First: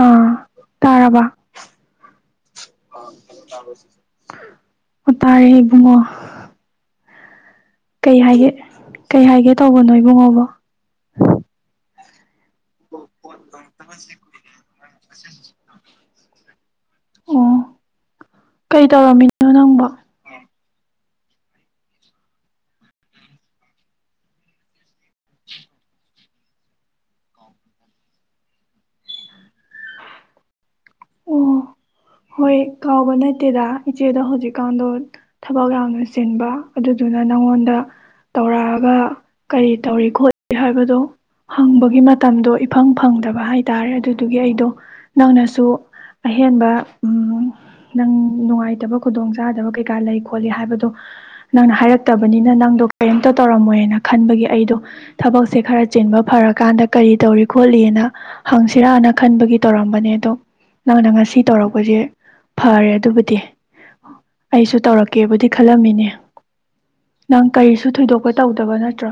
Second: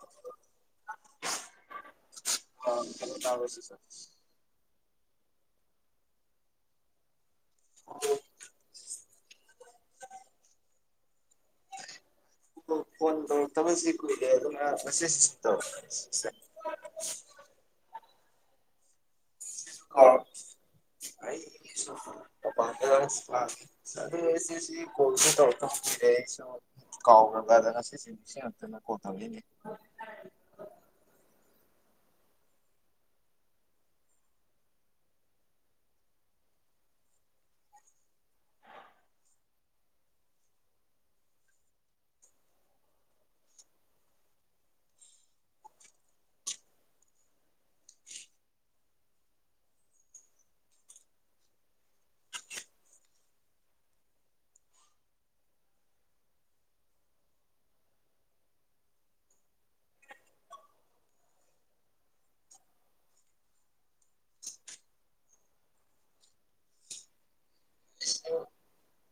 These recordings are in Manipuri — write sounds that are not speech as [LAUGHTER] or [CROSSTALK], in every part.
ꯑꯥ ꯇꯥꯔꯕ ꯑ ꯐꯂꯣ ꯇꯥꯕ꯭ꯔꯣ ꯁꯤꯁꯇ ꯑꯣ ꯇꯌꯦ ꯏꯕꯨꯡꯉꯣ ꯀꯩ ꯍꯥꯏꯒꯦ ꯀꯩ ꯍꯥꯏꯒꯦ ꯇꯧꯕꯅꯣ ꯏꯕꯨꯡꯉꯣꯕꯣ ꯐꯣꯟ ꯇꯧꯔꯛꯇꯕꯁꯤ ꯀꯨꯏꯔꯦ ꯑꯗꯨꯅ ꯃꯦꯁꯦꯁ ꯇꯧꯔ ꯆ ꯑꯣ ꯀꯩ ꯇꯧꯔꯝꯃꯤ ꯅꯣ ꯅꯪꯕꯣ ꯑꯩꯒꯤꯁꯨ ꯃꯄꯥꯟꯗ ꯁ ꯑꯗꯨ ꯏꯆꯦꯁꯤ ꯀꯣꯜꯁꯨ ꯇꯧꯔꯛꯇꯕ ꯀꯨꯏꯔꯦ ꯁꯨꯝ ꯀꯥꯎꯒ꯭ꯔꯕꯅ ꯉꯁꯤꯁꯦ ꯅꯤꯡꯁꯤꯡꯉꯛꯇꯅ ꯀꯣꯜ ꯇꯧꯔꯛꯏꯅꯤ ꯑꯣ ꯍꯣꯏ ꯀꯥꯎꯕ ꯅꯠꯇꯦꯗ ꯏꯆꯦꯗꯣ ꯍꯧꯖꯤꯛꯀꯥꯟꯗꯣ ꯊꯕꯛ ꯌꯥꯝꯅ ꯆꯤꯟꯕ ꯑꯗꯨꯗꯨꯅ ꯅꯪꯉꯣꯟꯗ ꯇꯧꯔꯛꯑꯒ ꯀꯔꯤ ꯇꯧꯔꯤ ꯈꯣꯠꯂꯤ ꯍꯥꯏꯕꯗꯣ ꯍꯪꯕꯒꯤ ꯃꯇꯝꯗꯣ ꯏꯐꯪ ꯐꯪꯗꯕ ꯍꯥꯏ ꯇꯔꯦ ꯑꯗꯨꯗꯨꯒꯤ ꯑꯩꯗꯣ ꯅꯪꯅꯁꯨ ꯑꯍꯦꯟꯕ ꯎꯝ ꯅꯪ ꯅꯨꯡꯉꯥꯏꯇꯕ ꯈꯨꯗꯣꯡꯆꯥꯥꯗꯕ ꯀꯩꯀꯥ ꯂꯩ ꯈꯣꯠꯂꯤ ꯍꯥꯏꯕꯗꯣ ꯅꯪꯅ ꯍꯥꯏꯔꯛꯇꯕꯅꯤꯅ ꯅꯪꯗꯣ ꯀꯔꯤꯃꯇ ꯇꯧꯔꯝꯃꯣꯏꯅ ꯈꯟꯕꯒꯤ ꯑꯩꯗꯣ ꯊꯕꯛꯁꯦ ꯈꯔ ꯆꯤꯟꯕ ꯐꯔꯀꯥꯟꯗ ꯀꯔꯤ ꯇꯧꯔꯤ ꯈꯣꯠꯂꯤꯅ ꯍꯪꯁꯤꯔꯥꯅ ꯈꯟꯕꯒꯤ ꯇꯧꯔꯝꯕꯅꯦ ꯑꯗꯣ ꯅꯪꯅ ꯉꯁꯤ ꯇꯧꯔꯛꯄꯁꯦ ꯐꯔꯦ ꯑꯗꯨꯕꯨꯗꯤ ꯑꯩꯁꯨ ꯇꯧꯔꯛꯀꯦꯕꯨꯗꯤ ꯈꯜꯂꯝꯃꯤꯅꯦ ꯅꯪ ꯀꯔꯤꯁꯨ ꯊꯣꯏꯗꯣꯛꯄ ꯇꯧꯗꯕ ꯅꯠꯇ꯭ꯔꯣ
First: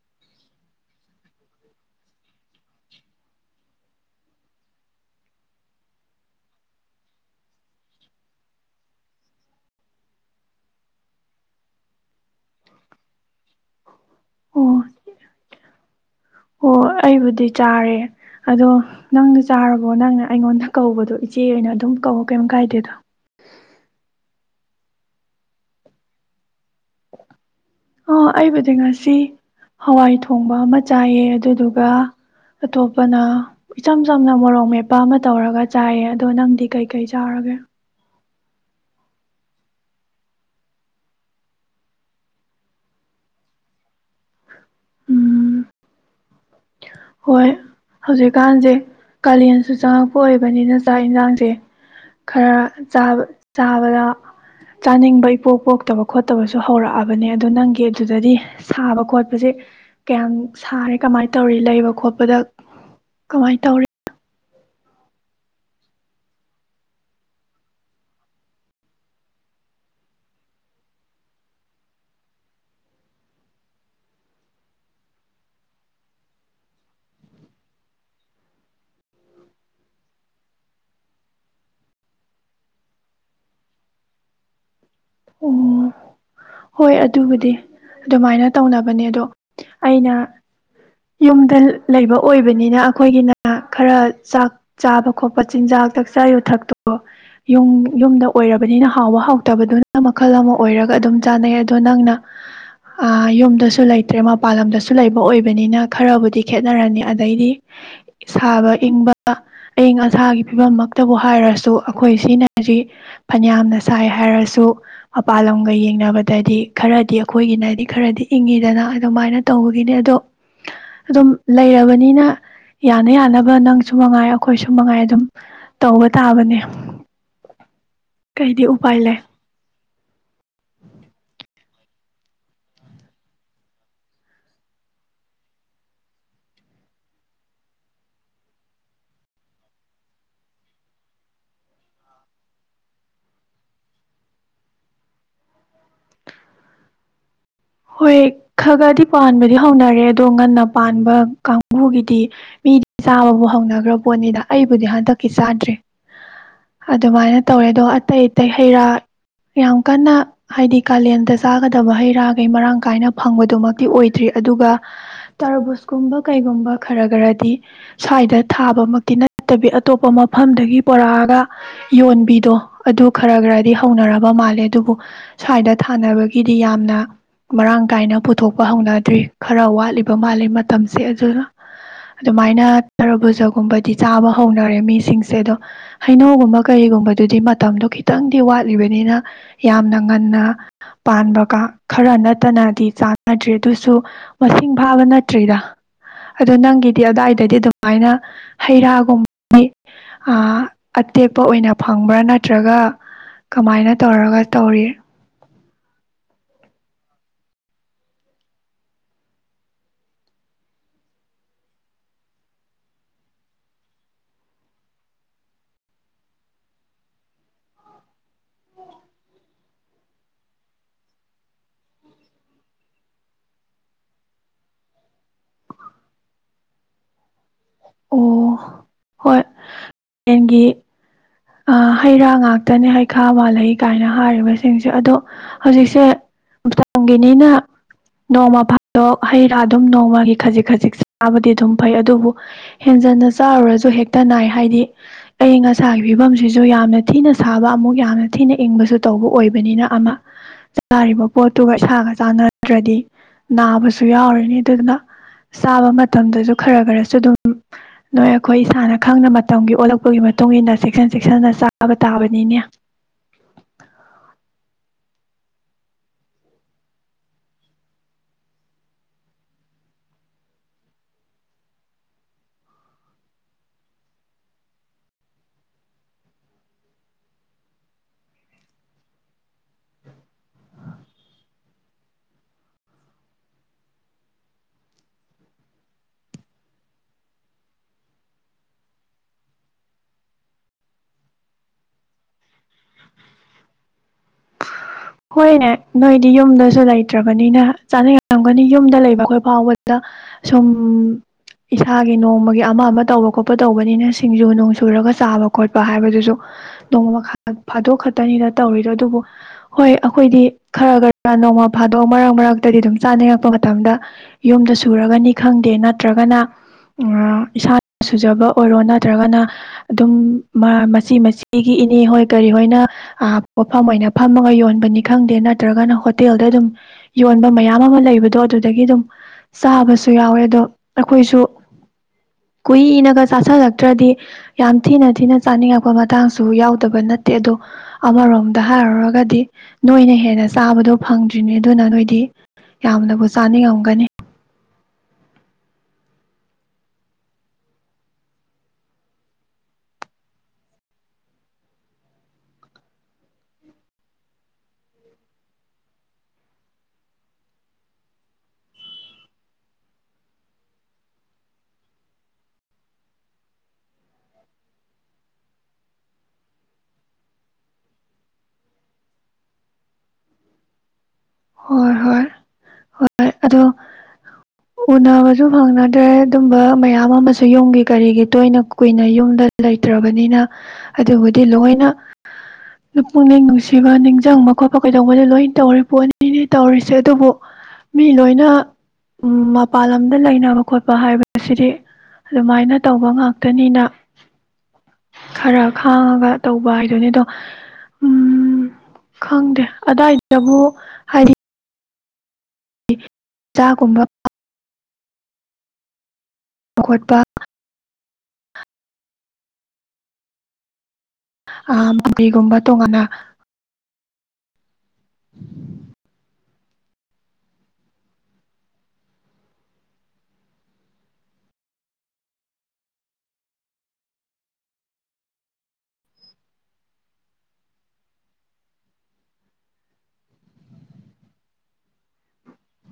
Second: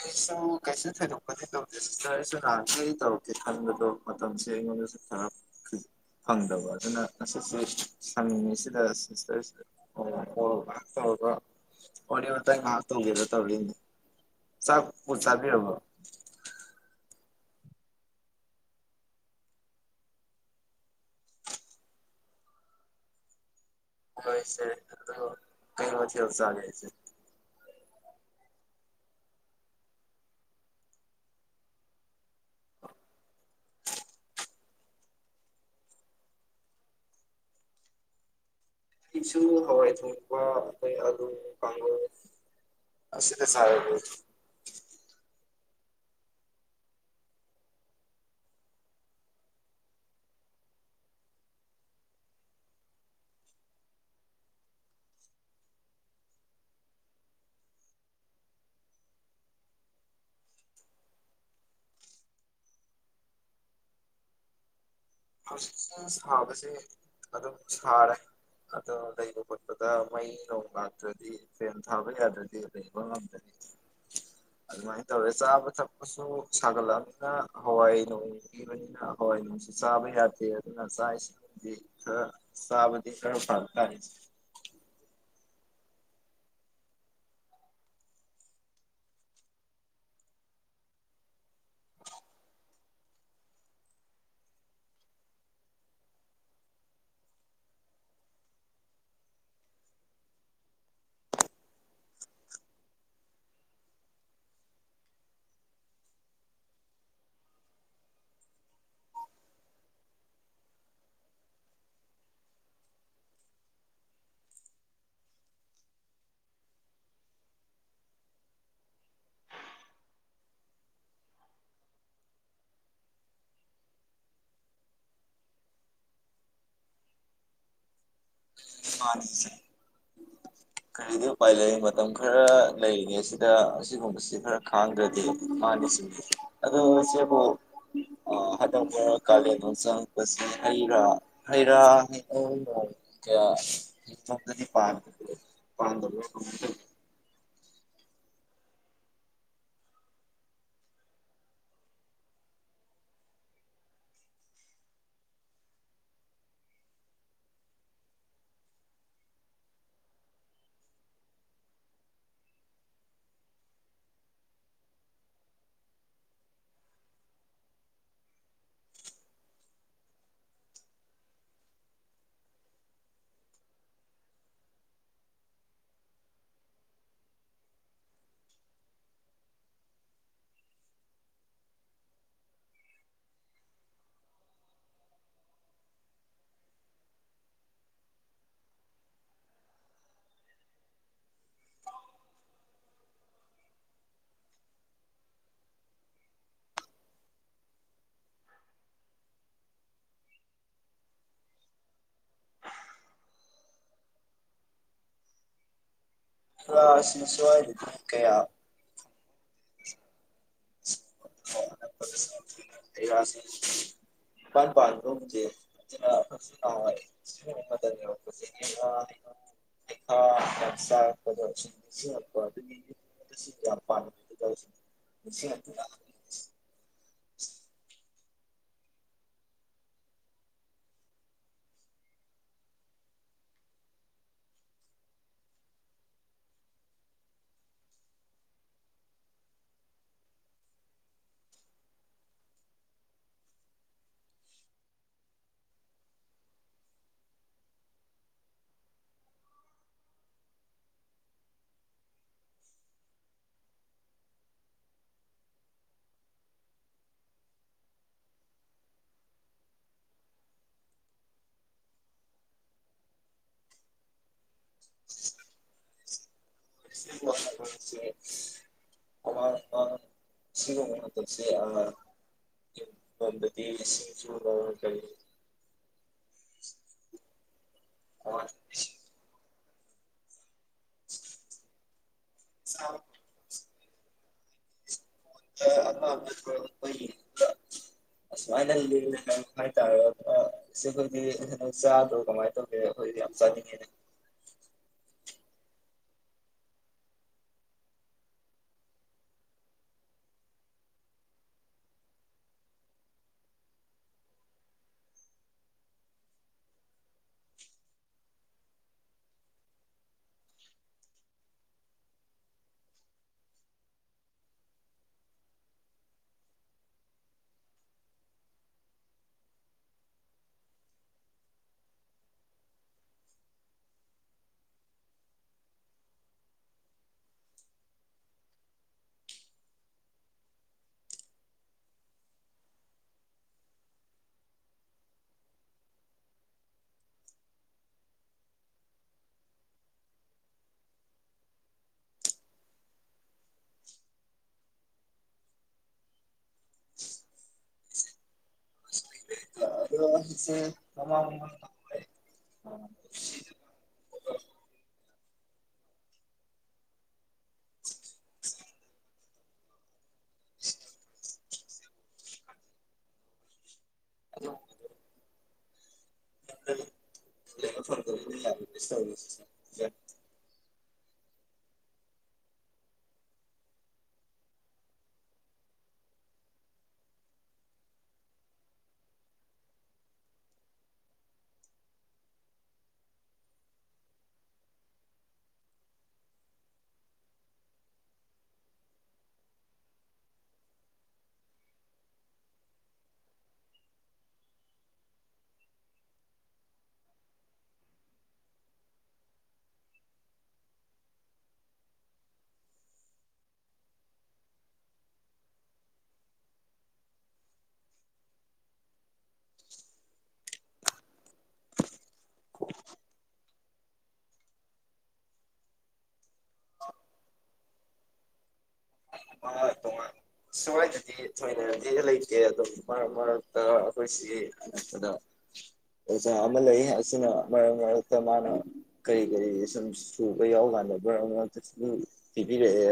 ꯑꯩ ꯀꯩꯁꯨ ꯊꯗꯣꯛꯄꯗꯤ ꯇꯧꯗꯦ ꯁꯤꯁꯇꯔꯁꯨ ꯅꯍꯥꯟ ꯀꯩ ꯇꯧꯔꯛꯀꯦ ꯈꯟꯕꯗꯣ ꯃꯇꯝꯁꯦ ꯑꯩꯉꯣꯟꯗꯁꯨ ꯈꯔ ꯐꯪꯗꯕ ꯑꯗꯨꯅ ꯉꯁꯤꯁꯦ ꯁꯪꯉꯤꯁꯤꯗ ꯁꯤꯁꯇꯔꯁꯤꯗ ꯉꯥꯏꯍꯥꯛ ꯇꯧꯔꯒ ꯋꯥꯔꯤ ꯋꯥꯇꯥꯏ ꯉꯥꯏꯍꯥꯛ ꯇꯧꯒꯦꯕ ꯇꯧꯔꯤꯅꯦ ꯑꯣ ꯆꯥꯛꯄꯨ ꯆꯕꯤꯔꯕꯔꯣ ꯑꯣ ꯑꯩꯕꯨꯗꯤ ꯆꯥꯔꯦ ꯑꯗꯣ ꯅꯪꯅ ꯆꯥꯔꯕꯣ ꯅꯪꯅ ꯑꯩꯉꯣꯟꯗ ꯀꯧꯕꯗꯣ ꯏꯆꯦ ꯑꯣꯏꯅ ꯑꯗꯨꯝ ꯀꯧ ꯀꯩꯝ ꯀꯥꯏꯗꯦꯗꯣ ꯍꯣꯌ ꯏꯆꯥ ꯑꯗꯣ ꯀꯩ ꯃꯊꯦꯜ ꯆꯥꯒꯦ ꯑ ꯑꯩꯕꯨꯗꯤ ꯉꯁꯤ ꯍꯋꯥꯏ ꯊꯣꯡꯕ ꯑꯃ ꯆꯥꯏꯑ ꯑꯗꯨꯗꯨꯒ ꯑꯇꯣꯞꯄꯅ ꯏꯆꯝ ꯆꯝꯅ ꯃꯣꯔꯣꯛ ꯃꯦꯠꯄ ꯑꯃ ꯇꯧꯔꯒ ꯆꯥꯏꯑ ꯑꯗꯣ ꯅꯪꯗꯤ ꯀꯩꯀꯩ ꯆꯥꯔꯒꯦ ꯑꯩꯁꯨ ꯍꯋꯥꯏ ꯊꯣꯡꯄ ꯑꯩꯈꯣꯏ ꯑꯂꯨ ꯄꯥꯡ ꯑꯁꯤꯗ ꯁꯥꯔꯦ ꯎꯝ ꯍꯣꯏ ꯍꯧꯖꯤꯛꯀꯥꯟꯁꯦ ꯀꯥꯂꯦꯟꯁꯨ ꯆꯪꯉꯛꯄ ꯑꯣꯏꯕꯅꯤꯅ ꯆꯥꯛ ꯌꯦꯟꯁꯥꯡꯁꯦ ꯈꯔ ꯆꯥꯕꯗ ꯆꯥꯅꯤꯡꯕ ꯏꯄꯣꯛ ꯄꯣꯛꯇꯕ ꯈꯣꯠꯇꯕꯁꯨ ꯍꯧꯔꯛꯑꯕꯅꯦ ꯑꯗꯨꯗꯣ ꯅꯪꯒꯤ ꯑꯗꯨꯗꯗꯤ ꯁꯥꯕ ꯈꯣꯠꯄꯁꯦ ꯀꯌꯥꯝ ꯁꯥꯔꯤꯦ ꯀꯃꯥꯏꯅ ꯇꯧꯔꯤ ꯂꯩꯕ ꯈꯣꯠꯄꯗ ꯀꯃꯥꯏ ꯇꯧꯔꯤ ꯍꯧꯖꯤꯛ ꯁꯥꯕꯁꯦ ꯑꯗꯨꯝ ꯁꯥꯔꯦ ꯑꯗꯣ ꯂꯩꯕ ꯈꯣꯠꯄꯗ ꯃꯩ ꯅꯣꯡ ꯂꯥꯛꯇ꯭ꯔꯗꯤ ꯐꯦꯟ ꯊꯥꯕ ꯌꯥꯗ꯭ꯔꯗꯤ ꯂꯩꯕ ꯉꯝꯗꯦ ꯑꯗꯨꯃꯥꯏꯅ ꯇꯧꯔꯦ ꯆꯥꯕ ꯊꯛꯄꯁꯨ ꯁꯥꯒꯠꯂꯛꯑꯅꯤꯅ ꯍꯋꯥꯏ ꯅꯣꯡ ꯄꯤꯕꯅꯤꯅ ꯍꯋꯥꯏ ꯅꯨꯡꯁꯤ ꯆꯥꯕꯥ ꯌꯥꯗꯦ ꯑꯗꯨꯅꯥ ꯆꯥꯛ ꯑꯦꯁꯤꯪꯁꯦ ꯈꯔꯥ ꯆꯥꯕꯥ ꯐꯕꯥꯖꯠꯅꯤ ꯎꯝ ꯍꯣꯏ ꯑꯗꯨꯕꯨꯗꯤ ꯑꯗꯨꯃꯥꯏꯅ ꯇꯧꯅꯕꯅꯦ ꯑꯗꯣ ꯑꯩꯅ ꯌꯨꯝꯗ ꯂꯩꯕ ꯑꯣꯏꯕꯅꯤꯅ ꯑꯩꯈꯣꯏꯒꯤꯅ ꯈꯔ ꯆꯥꯛ ꯆꯥꯕ ꯈꯣꯠꯄ ꯆꯤꯟꯖꯥꯛ ꯆꯥꯛꯆꯥ ꯌꯨꯊꯛꯇꯣ ꯌꯨꯝ ꯌꯨꯝꯗ ꯑꯣꯏꯔꯕꯅꯤꯅ ꯍꯥꯎꯕ ꯍꯥꯎꯇꯕꯗꯨꯅ ꯃꯈꯜ ꯑꯃ ꯑꯣꯏꯔꯒ ꯑꯗꯨꯝ ꯆꯥꯟꯅꯩ ꯑꯗꯣ ꯅꯪꯅ ꯌꯨꯝꯗꯁꯨ ꯂꯩꯇ꯭ꯔꯦ ꯃꯄꯥꯟ ꯂꯝꯗꯁꯨ ꯂꯩꯕ ꯑꯣꯏꯕꯅꯤꯅ ꯈꯔꯕꯨꯗꯤ ꯈꯦꯠꯅꯔꯅꯤ ꯑꯗꯩꯗꯤ ꯁꯥꯕ ꯏꯪꯕ ꯑꯏꯪ ꯑꯁꯥꯒꯤ ꯐꯤꯕꯝꯃꯛꯇꯕꯨ ꯍꯥꯏꯔꯁꯨ ꯑꯩꯈꯣꯏ ꯁꯤꯅꯖꯤ ꯐꯅꯌꯥꯝꯅ ꯁꯥꯏ ꯍꯥꯏꯔꯁꯨ ꯃꯄꯥꯟ ꯂꯝꯒ ꯌꯦꯡꯅꯕ ꯗꯗꯤ ꯈꯔꯗꯤ ꯑꯩꯈꯣꯏꯒꯤꯅ ꯍꯥꯏꯗꯤ ꯈꯔꯗꯤ ꯏꯪꯉꯤꯗꯅ ꯑꯗꯨꯃꯥꯏꯅ ꯇꯧꯕꯒꯤꯅꯦ ꯑꯗꯣ ꯑꯗꯨꯝ ꯂꯩꯔꯕꯅꯤꯅ ꯌꯥꯅ ꯌꯥꯅꯕ ꯅꯪꯁꯨ ꯃꯉꯥꯏ ꯑꯩꯈꯣꯏꯁꯨ ꯃꯉꯥꯏ ꯑꯗꯨꯝ ꯇꯧꯕ ꯇꯥꯕꯅꯦ ꯀꯩꯗꯤ ꯎꯄꯥꯌ ꯂꯩ ꯃꯥꯅꯤ ꯏꯆꯦ ꯀꯔꯤꯗꯤ ꯎꯄꯥꯏ ꯂꯩꯔꯤ ꯃꯇꯝ ꯈꯔ ꯂꯩꯔꯤꯉꯦ ꯁꯤꯗ ꯑꯁꯤꯒꯨꯝꯕꯁꯤ ꯈꯔ ꯈꯥꯡꯗ꯭ꯔꯗꯤ ꯃꯥꯗꯤ ꯆꯁ ꯑꯗꯣ ꯏꯆꯦꯕꯨ ꯍꯗꯛ ꯈꯔ ꯀꯥꯂꯦꯟꯗꯣ ꯆꯪꯉꯛꯄꯁꯤ ꯍꯩꯔꯥ ꯍꯩꯔꯥ [UNINTELLIGIBLE] ꯍꯗꯤ ꯄꯥꯡ ꯄꯥꯟ ꯍꯣꯏ ꯈ ꯈꯗꯤ ꯄꯥꯟꯕꯗꯤ ꯍꯧꯅꯔꯦ ꯑꯗꯣ ꯉꯟꯅ ꯄꯥꯟꯕ ꯀꯥꯡꯕꯨꯒꯤꯗꯤ ꯃꯤꯗꯤ ꯆꯥꯕꯕꯨ ꯍꯧꯅꯈ꯭ꯔ ꯄꯣꯠꯅꯤꯗ ꯑꯩꯕꯨꯗꯤ ꯍꯟꯗꯛꯀꯤ ꯆꯥꯗ꯭ꯔꯔꯤ ꯑꯗꯨꯃꯥꯏꯅ ꯇꯧꯋꯦ ꯑꯗꯣ ꯑꯇꯩ ꯑꯇꯩ ꯍꯩꯔꯥ ꯌꯥꯝ ꯀꯟꯅ ꯍꯥꯏꯗꯤ ꯀꯥꯂꯦꯟꯗ ꯆꯥꯒꯗꯕ ꯍꯩꯔꯥ ꯃꯔꯥꯡ ꯀꯥꯏꯅ ꯐꯪꯕꯗꯨꯃꯛꯇꯤ ꯑꯣꯏꯗ꯭ꯔꯤ ꯑꯗꯨꯒ ꯇꯔꯕꯨꯁꯀꯨꯝꯕ ꯀꯩꯒꯨꯝꯕ ꯈꯔ ꯈꯔꯗꯤ ꯁ꯭ꯋꯥꯏꯗ ꯊꯥꯕꯃꯛꯇꯤ ꯅꯠꯇꯕꯤ ꯑꯇꯣꯞꯄ ꯃꯐꯝꯗꯒꯤ ꯄꯨꯣꯔꯛꯑꯒ ꯌꯣꯟꯕꯤꯗꯣ ꯑꯗꯨ ꯈꯔ ꯈꯔꯗꯤ ꯍꯧꯅꯔꯕ ꯃꯥꯜꯂꯦ ꯑꯗꯨꯕꯨ ꯁ꯭ꯋꯥꯏꯗ ꯊꯥꯅꯕꯒꯤꯗꯤ ꯌꯥꯝꯅ ꯃꯔꯥꯡ ꯀꯥꯏꯅ ꯄꯨꯊꯣꯛꯄ ꯍꯧꯅꯗ꯭ꯔꯤ ꯈꯔ ꯋꯥꯠꯂꯤꯕ ꯃꯥꯜꯂꯤ ꯃꯇꯝꯁꯦ ꯑꯗꯨꯅ ꯑꯗꯨꯃꯥꯏꯅ ꯇꯔꯕꯨꯖꯒꯨꯝꯕꯗꯤ ꯆꯥꯕ ꯍꯧꯅꯔꯦ ꯃꯤꯁꯤꯡꯁꯦ ꯑꯗꯣ ꯍꯩꯅꯧꯒꯨꯝꯕ ꯀꯔꯤꯒꯨꯝꯕꯗꯨꯗꯤ ꯃꯇꯝꯗꯣ ꯈꯤꯇꯪꯗꯤ ꯋꯥꯠꯂꯤ ꯈꯔ ꯅꯠꯇꯅꯗꯤ ꯆꯥꯟꯅꯗ꯭ꯔꯤ ꯑꯗꯨꯁꯨ ꯃꯁꯤꯡ ꯐꯥꯕ ꯅꯠꯇ꯭ꯔꯤꯗ ꯑꯗꯣ ꯅꯪꯒꯤꯗꯤ ꯑꯗꯨꯋꯥꯏꯗꯗꯤ ꯑꯗꯨꯃꯥꯏꯅ ꯍꯩ ꯔꯥꯒꯨꯝꯕꯗꯤ ꯑꯇꯦꯛꯞꯄ ꯑꯣꯏꯅ ꯐꯪꯕ꯭ꯔꯥ ꯅꯠꯇ꯭ꯔꯒ ꯀꯃꯥꯏꯅ ꯇꯧꯔꯒ ꯇꯧꯔꯤ꯫ [UNINTELLIGIBLE] ꯐ ꯑꯁꯤꯅ ꯁꯋꯥꯅ ꯀꯌꯥ [UNINTELLIGIBLE] [UNINTELLIGIBLE] [INAUDIBLE] ꯑꯣ ꯍꯣꯏ ꯍꯦꯟꯒꯤ ꯍꯩꯔꯥ ꯉꯥꯛꯇꯅꯦ ꯍꯩꯈꯥ ꯃꯥꯜꯍꯩ ꯀꯥꯏꯅ ꯍꯥꯏꯔꯤꯕꯁꯤꯡꯁꯦ ꯑꯗꯣ ꯍꯧꯖꯤꯛꯁꯦ ꯍꯦꯟꯖꯟꯅ ꯆꯥꯔꯨꯔꯁꯨ ꯍꯦꯛꯇ ꯅꯥꯏ ꯍꯥꯏꯗꯤ ꯑꯏꯪ ꯑꯁꯥꯒꯤ ꯐꯤꯕꯝꯁꯤꯁꯨ ꯌꯥꯝꯅ ꯊꯤꯅ ꯁꯥꯕ ꯑꯃꯨꯛ ꯌꯥꯝꯅ ꯊꯤꯅ ꯏꯪꯕꯁꯨ ꯇꯧꯕ ꯑꯣꯏꯕꯅꯤꯅ ꯑꯃ ꯆꯥꯔꯤꯕ ꯄꯣꯠꯇꯨꯒ ꯏꯁꯥꯒ ꯆꯥꯟꯅꯗ꯭ꯔꯗꯤ ꯅꯥꯕꯁꯨ ꯌꯥꯎꯔꯅꯤ ꯑꯗꯨꯅ ꯆꯥꯕ ꯃꯇꯝꯗꯁꯨ ꯈꯔ ꯈꯔ ꯁꯨ ꯑꯗꯨꯝ ꯅꯣꯏ ꯑꯩꯈꯣꯏ ꯏꯁꯥꯅ ꯈꯪꯅ ꯃꯇꯝꯒꯤ ꯑꯣꯜꯂꯛꯄꯒꯤ ꯃꯇꯨꯡ ꯏ ꯃꯇꯨꯡꯏꯟꯅ ꯆꯦꯛꯁꯤꯟ ꯆꯦꯛꯁꯤꯟꯅ ꯆꯥꯕ ꯇꯥꯕꯅꯤꯅꯦ꯫ [INAUDIBLE] [UNINTELLIGIBLE] [UNINTELLIGIBLE] ꯑ [UNINTELLIGIBLE] [UNINTELLIGIBLE] ꯍꯣꯏꯅꯦ ꯅꯣꯏꯗꯤ ꯌꯨꯝꯗꯁꯨ ꯂꯩꯇ꯭ꯔꯕꯅꯤꯅ ꯆꯥꯅꯔꯝꯒꯅꯤ ꯌꯨꯝꯗ ꯂꯩꯕ ꯑꯩꯈꯣꯏ ꯐꯥꯎꯕꯗ ꯁꯨꯝ ꯏꯁꯥꯒꯤ ꯅꯣꯡꯃꯒꯤ ꯑꯃ ꯑꯃ ꯇꯧꯕ ꯈꯣꯠꯄ ꯇꯧꯕꯅꯤꯅ ꯁꯤꯡꯖꯨ ꯅꯣꯡ ꯁꯨꯔꯒ ꯆꯥꯕ ꯈꯣꯠꯄ ꯍꯥꯏꯕꯁꯨ ꯍꯣꯏ ꯑꯩꯈꯣꯏꯗꯤ ꯈꯔ ꯈꯔ ꯅꯣꯡꯃ ꯐꯥꯗꯣꯛ ꯃꯔꯛ ꯃꯔꯛꯇꯗꯤ ꯑꯗꯨꯝ ꯆꯥꯅꯔꯛꯄ ꯃꯇꯝꯗ ꯌꯨꯝꯗ ꯁꯨꯔꯒꯅꯤ ꯈꯪꯗꯦ ꯅꯠꯇ꯭ꯔꯒꯅ ꯏꯁꯥꯅ ꯁꯨꯖꯕ ꯑꯣꯏꯔꯣ ꯅꯠꯇ꯭ꯔꯒꯅ ꯑꯗꯨꯝ ꯃꯆꯤ ꯃꯆꯤꯒꯤ ꯏꯅꯦ ꯍꯣꯏ ꯀꯔꯤ ꯍꯣꯏꯅ ꯄꯣꯐꯝ ꯑꯣꯏꯅ ꯐꯝ ꯌꯣꯟꯕꯅꯤ ꯈꯪꯗꯦ ꯅꯠꯇ꯭ꯔꯒꯅ ꯍꯣꯇꯦꯜꯗ ꯑꯗꯨꯝ ꯌꯣꯟꯕ ꯃꯌꯥꯝ ꯑꯃ ꯂꯩꯕꯗꯣ ꯑꯗꯨꯗꯒꯤ ꯑꯗꯨꯝ ꯆꯥꯕꯁꯨ ꯌꯥꯎꯋꯦ ꯑꯗꯣ ꯑꯩꯈꯣꯏꯁꯨ ꯀꯨꯏꯅꯒ ꯆꯥꯥꯁꯜꯂꯛꯇ꯭ꯔꯗꯤ ꯌꯥꯝ ꯊꯤꯅ ꯊꯤꯅ ꯆꯥꯅꯤꯡꯉꯛꯄ ꯃꯇꯥꯡꯁꯨ ꯌꯥꯎꯗꯕ ꯅꯠ ꯅꯣꯏꯅ ꯍꯦꯟꯅ ꯆꯥꯕꯗꯣ ꯐꯪꯗ꯭ꯔꯤꯅꯦ ꯑꯗꯨꯅ ꯅꯣꯏꯗꯤ ꯌꯥꯝꯅꯕꯨ ꯆꯥꯅꯤꯡꯉꯝꯒꯅꯤ꯫ [UNINTELLIGIBLE] ꯁꯦ ꯃꯃ ꯃꯃ [UNINTELLIGIBLE] [UNINTELLIGIBLE] ꯍꯣꯏ ꯍꯣꯏ ꯍꯣꯏ ꯍꯣꯏ ꯑꯗꯨꯣ ꯎꯅꯕꯁꯨ ꯐꯪꯅꯗ꯭ꯔꯦ ꯑꯗꯨꯝꯕ ꯃꯌꯥꯝ ꯑꯃꯁꯨ ꯌꯨꯝꯒꯤ ꯀꯔꯤꯒꯤ ꯇꯣꯏꯅ ꯀꯨꯏꯅ ꯌꯨꯝꯗ ꯂꯩꯇ꯭ꯔꯕꯅꯤꯅ ꯑꯗꯨꯕꯨꯗꯤ ꯂꯣꯏꯅ ꯄꯨꯛꯅꯤꯡ ꯅꯨꯡꯁꯤꯕ ꯅꯤꯡꯁꯤꯡꯕ ꯈꯣꯠꯄ ꯀꯩꯗꯧꯕꯗꯣ ꯂꯣꯏꯅ ꯇꯧꯔꯤ ꯄꯣꯠꯅꯤꯅꯤ ꯇꯧꯔꯤꯁꯦ ꯑꯗꯨꯕꯨ ꯃꯤ ꯂꯣꯏꯅ ꯎꯝ ꯃꯄꯥꯟ ꯂꯝꯗ ꯂꯩꯅꯕ ꯈꯣꯠꯄ ꯍꯥꯏꯕꯁꯤꯗꯤ ꯑꯗꯨꯃꯥꯏꯅ ꯇꯧꯕ ꯉꯥꯛꯇꯅꯤꯅ ꯈꯔ ꯈꯥꯡꯉꯒ ꯇꯧꯕ ꯍꯥꯏꯗꯨꯅꯤ ꯑꯗꯣ ꯎꯝ ꯈꯪꯗꯦ ꯑꯗꯨꯗꯥꯏꯗꯕꯨ ꯍꯥꯏꯗꯤ [UNINTELLIGIBLE] ꯆꯥꯒꯨꯝꯕ [UNINTELLIGIBLE] ꯆꯥ ꯈꯣꯠꯄ ꯑ [UNINTELLIGIBLE] ꯄꯤꯒꯨꯝꯕ ꯇꯣꯉꯥꯟꯅ [INAUDIBLE] ꯑ ꯇꯣꯉꯥꯟ ꯁ꯭ꯋꯥꯏꯗꯗꯤ ꯊꯣꯏꯅꯗꯤ ꯂꯩꯇꯦ ꯑꯗꯨꯝ ꯃꯔꯛ ꯃꯔꯛꯇ ꯑꯩꯈꯣꯏꯁꯤꯒꯤ ꯅꯄꯗ ꯑꯣꯖꯥ ꯑꯃ ꯂꯩ ꯑꯁꯤꯅ ꯃꯔꯛ ꯃꯔꯛꯇ ꯃꯥꯅ ꯀꯔꯤ ꯀꯔꯤ ꯁꯨꯝ ꯁꯨꯕ ꯌꯥꯎ ꯀꯥꯟꯗ ꯕꯔ ꯑꯃ ꯄꯤꯕꯤꯔꯛꯑꯦ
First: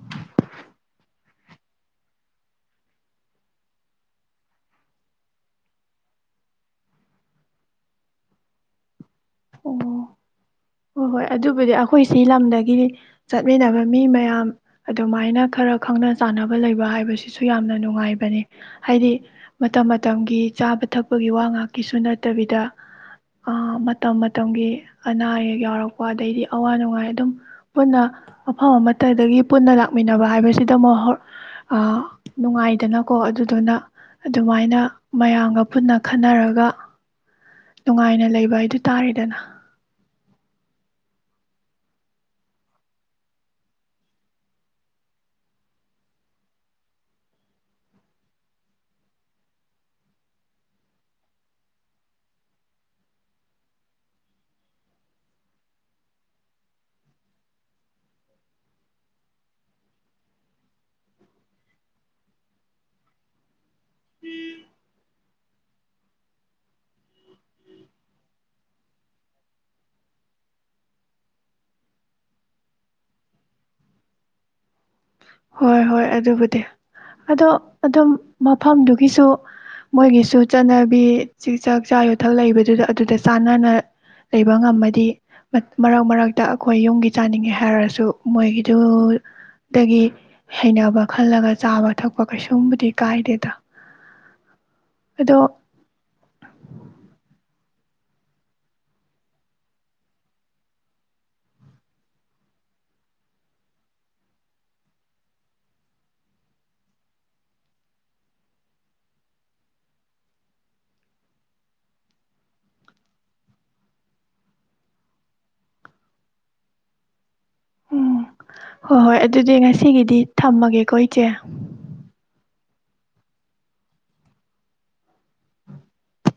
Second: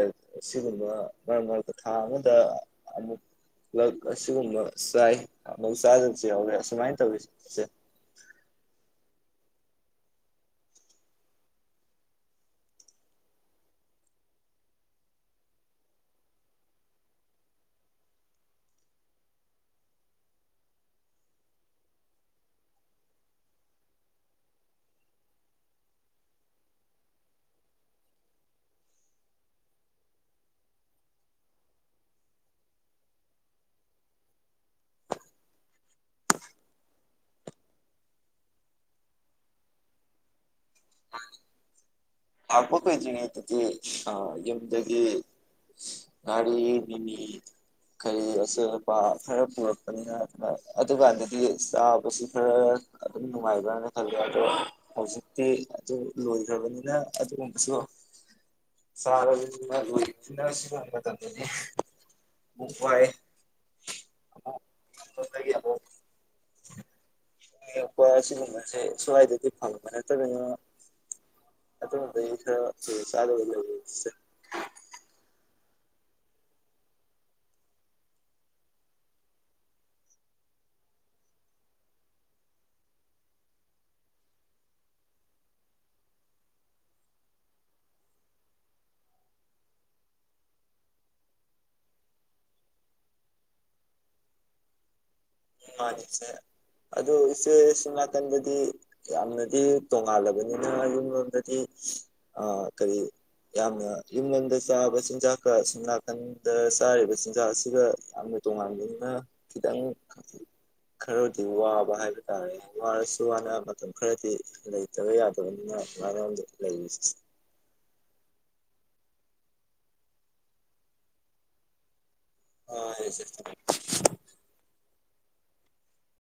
ꯁꯤꯒꯨꯝ ꯕ ꯃꯔꯛ ꯃꯔꯛꯇ ꯊꯥ ꯑꯃꯗ ꯑꯃꯨꯛ ꯂꯛ ꯑꯁꯤꯒꯨꯝꯕ ꯆꯥꯏ ꯑꯃꯨꯛ ꯆꯥꯗꯕꯁꯨ ꯌꯥꯎꯔꯦ ꯑꯁꯨꯃꯥꯏꯅ ꯇꯧꯋꯦ ꯁꯦ ꯑꯣ ꯍꯣꯏ ꯍꯣꯏ ꯑꯗꯨꯕꯨꯗꯤ ꯑꯩꯈꯣꯏ ꯁꯤ ꯂꯝꯗꯒꯤꯗꯤ ꯆꯠꯃꯤꯟꯅꯕ ꯃꯤ ꯃꯌꯥꯝ ꯑꯗꯨꯃꯥꯏꯅ ꯈꯔ ꯈꯪꯅ ꯆꯥꯟꯅꯕ ꯂꯩꯕ ꯍꯥꯏꯕꯁꯤꯁꯨ ꯌꯥꯝꯅ ꯅꯨꯡꯉꯥꯏꯕꯅꯤ ꯍꯥꯏꯗꯤ ꯃꯇꯝ ꯃꯇꯝꯒꯤ ꯆꯥꯕ ꯊꯛꯄꯒꯤ ꯋꯥ ꯉꯥꯛꯀꯤꯁꯨ ꯅꯠꯇꯕꯤꯗ ꯑ ꯃꯇꯝ ꯃꯇꯝꯒꯤ ꯑꯅꯥ ꯑꯌꯦꯛ ꯌꯥꯎꯔꯛꯄ ꯑꯗꯩꯗꯤ ꯑꯋꯥ ꯅꯨꯡꯉꯥꯏ ꯑꯗꯨꯝ ꯄꯨꯟꯅ ꯃꯐꯝ ꯑꯃꯠꯇꯗꯒꯤ ꯄꯨꯟꯅ ꯂꯥꯛꯃꯤꯟꯅꯕ ꯍꯥꯏꯕꯁꯤꯗ ꯃꯛ ꯍꯣ ꯅꯨꯡꯉꯥꯏꯗꯅꯀꯣ ꯑꯗꯨꯗꯨꯅ ꯑꯗꯨꯃꯥꯏꯅ ꯃꯌꯥꯝꯒ ꯄꯨꯟꯅ ꯈꯟꯅꯔꯒ ꯅꯨꯡꯉꯥꯏꯅ ꯂꯩꯕ ꯍꯥꯏꯗꯨ ꯇꯥꯔꯦꯗꯅ [UNINTELLIGIBLE] ꯂꯥꯛꯄ ꯀꯨꯏꯗ꯭ꯔꯤꯉꯩꯗꯗꯤ ꯑ ꯌꯨꯝꯗꯒꯤ ꯉꯥꯔꯤ ꯃꯤꯃꯤ ꯀꯔꯤ ꯑꯆꯣꯏ ꯑꯄꯥ ꯈꯔ ꯄꯨꯔꯛꯄꯅꯤꯅ ꯑ ꯑꯗꯨꯀꯥꯟꯗꯗꯤ ꯆꯥꯕꯁꯤ ꯈꯔ ꯑꯗꯨꯝ ꯅꯨꯡꯉꯥꯏꯕ꯭ꯔꯅ ꯈꯜꯂꯦ ꯑꯗꯣ ꯍꯧꯖꯤꯛꯇꯤ ꯑꯗꯨ ꯂꯣꯏꯈ꯭ꯔꯕꯅꯤꯅ ꯑꯗꯨꯒꯨꯝꯕꯁꯨ ꯆꯥꯕꯅ ꯂꯣꯏ ꯁꯤꯟꯅ ꯁꯤꯟꯅꯕ ꯃꯇꯝꯗꯗꯤ ꯑꯃꯨꯛ ꯋꯥꯏ꯫ ꯑ ꯁꯣꯝꯗꯒꯤ ꯑꯃꯨꯛ ꯌꯦꯄ ꯑꯁꯤꯒꯨꯝꯕꯁꯦ ꯁ꯭ꯋꯥꯏꯗꯗꯤ ꯐꯪꯕ ꯅꯠꯇꯕꯅ ꯑꯗꯨꯝꯕꯩꯗ ꯁꯤ ꯆꯥꯗꯕ ꯂꯩꯁꯦ ꯍꯣꯏ ꯍꯣꯏ ꯑꯗꯨꯕꯨꯗꯤ ꯑꯗꯣ ꯑꯗꯨꯝ ꯃꯐꯝꯗꯨꯒꯤꯁꯨ ꯃꯣꯏꯒꯤꯁꯨ ꯆꯠꯅꯕꯤ ꯆꯤ ꯆꯥꯛ ꯆꯥ ꯌꯨꯊꯛ ꯂꯩꯕꯗꯨꯗ ꯑꯗꯨꯗ ꯆꯥꯟꯅꯅ ꯂꯩꯕ ꯉꯝꯃꯗꯤ ꯃꯠ ꯃꯔꯛ ꯃꯔꯛꯇ ꯑꯩꯈꯣꯏ ꯌꯨꯝꯒꯤ ꯆꯥꯅꯤꯡꯉꯦ ꯍꯥꯏꯔꯁꯨ ꯃꯣꯏꯒꯤꯗꯨ ꯗꯒꯤ ꯍꯩꯅꯕ ꯈꯜꯂꯒ ꯆꯥꯕ ꯊꯛꯄ ꯀꯩꯁꯨꯝꯕꯨꯗꯤ ꯀꯥꯏꯗꯦꯗ ꯑꯗꯣ ꯃꯅꯤꯁꯦ ꯑꯗꯣ ꯏꯆꯦ ꯇꯨꯝ ꯅꯥꯀꯟꯗꯗꯤ ꯌꯥꯝꯅꯗꯤ ꯇꯣꯉꯥꯜꯂꯕꯅꯤꯅ ꯌꯨꯝ ꯂꯣꯝꯗꯗꯤ ꯑ ꯀꯔꯤ ꯌꯥꯝꯅ ꯌꯨꯝꯂꯣꯝꯗ ꯆꯥꯕ ꯆꯤꯟꯖꯥꯛꯀ ꯑꯁꯣꯝ ꯅꯥꯀꯟꯗ ꯆꯥꯔꯤꯕ ꯆꯤꯟꯖꯥꯛ ꯑꯁꯤꯒ ꯌꯥꯝꯅ ꯇꯣꯉꯥꯟꯕꯅꯤꯅ ꯈꯤꯇꯪ ꯈꯔꯗꯤ ꯋꯥꯕ ꯍꯥꯏꯕ ꯇꯥꯔꯦ ꯋꯥꯔꯁꯨ ꯋꯥꯅ ꯃꯇꯝ ꯈꯔꯗꯤ ꯂꯩꯇꯕ ꯌꯥꯗꯕꯅꯤꯅ ꯃꯤꯔꯝꯗ ꯂꯩꯔꯤꯁꯦ꯫ ꯎꯝ ꯍꯣꯏ ꯍꯣꯏ ꯑꯗꯨꯗꯤ ꯉꯁꯤꯒꯤꯗꯤ ꯊꯝꯃꯒꯦꯀꯣ ꯏꯆꯦ꯫ ꯑ ꯏꯆꯦ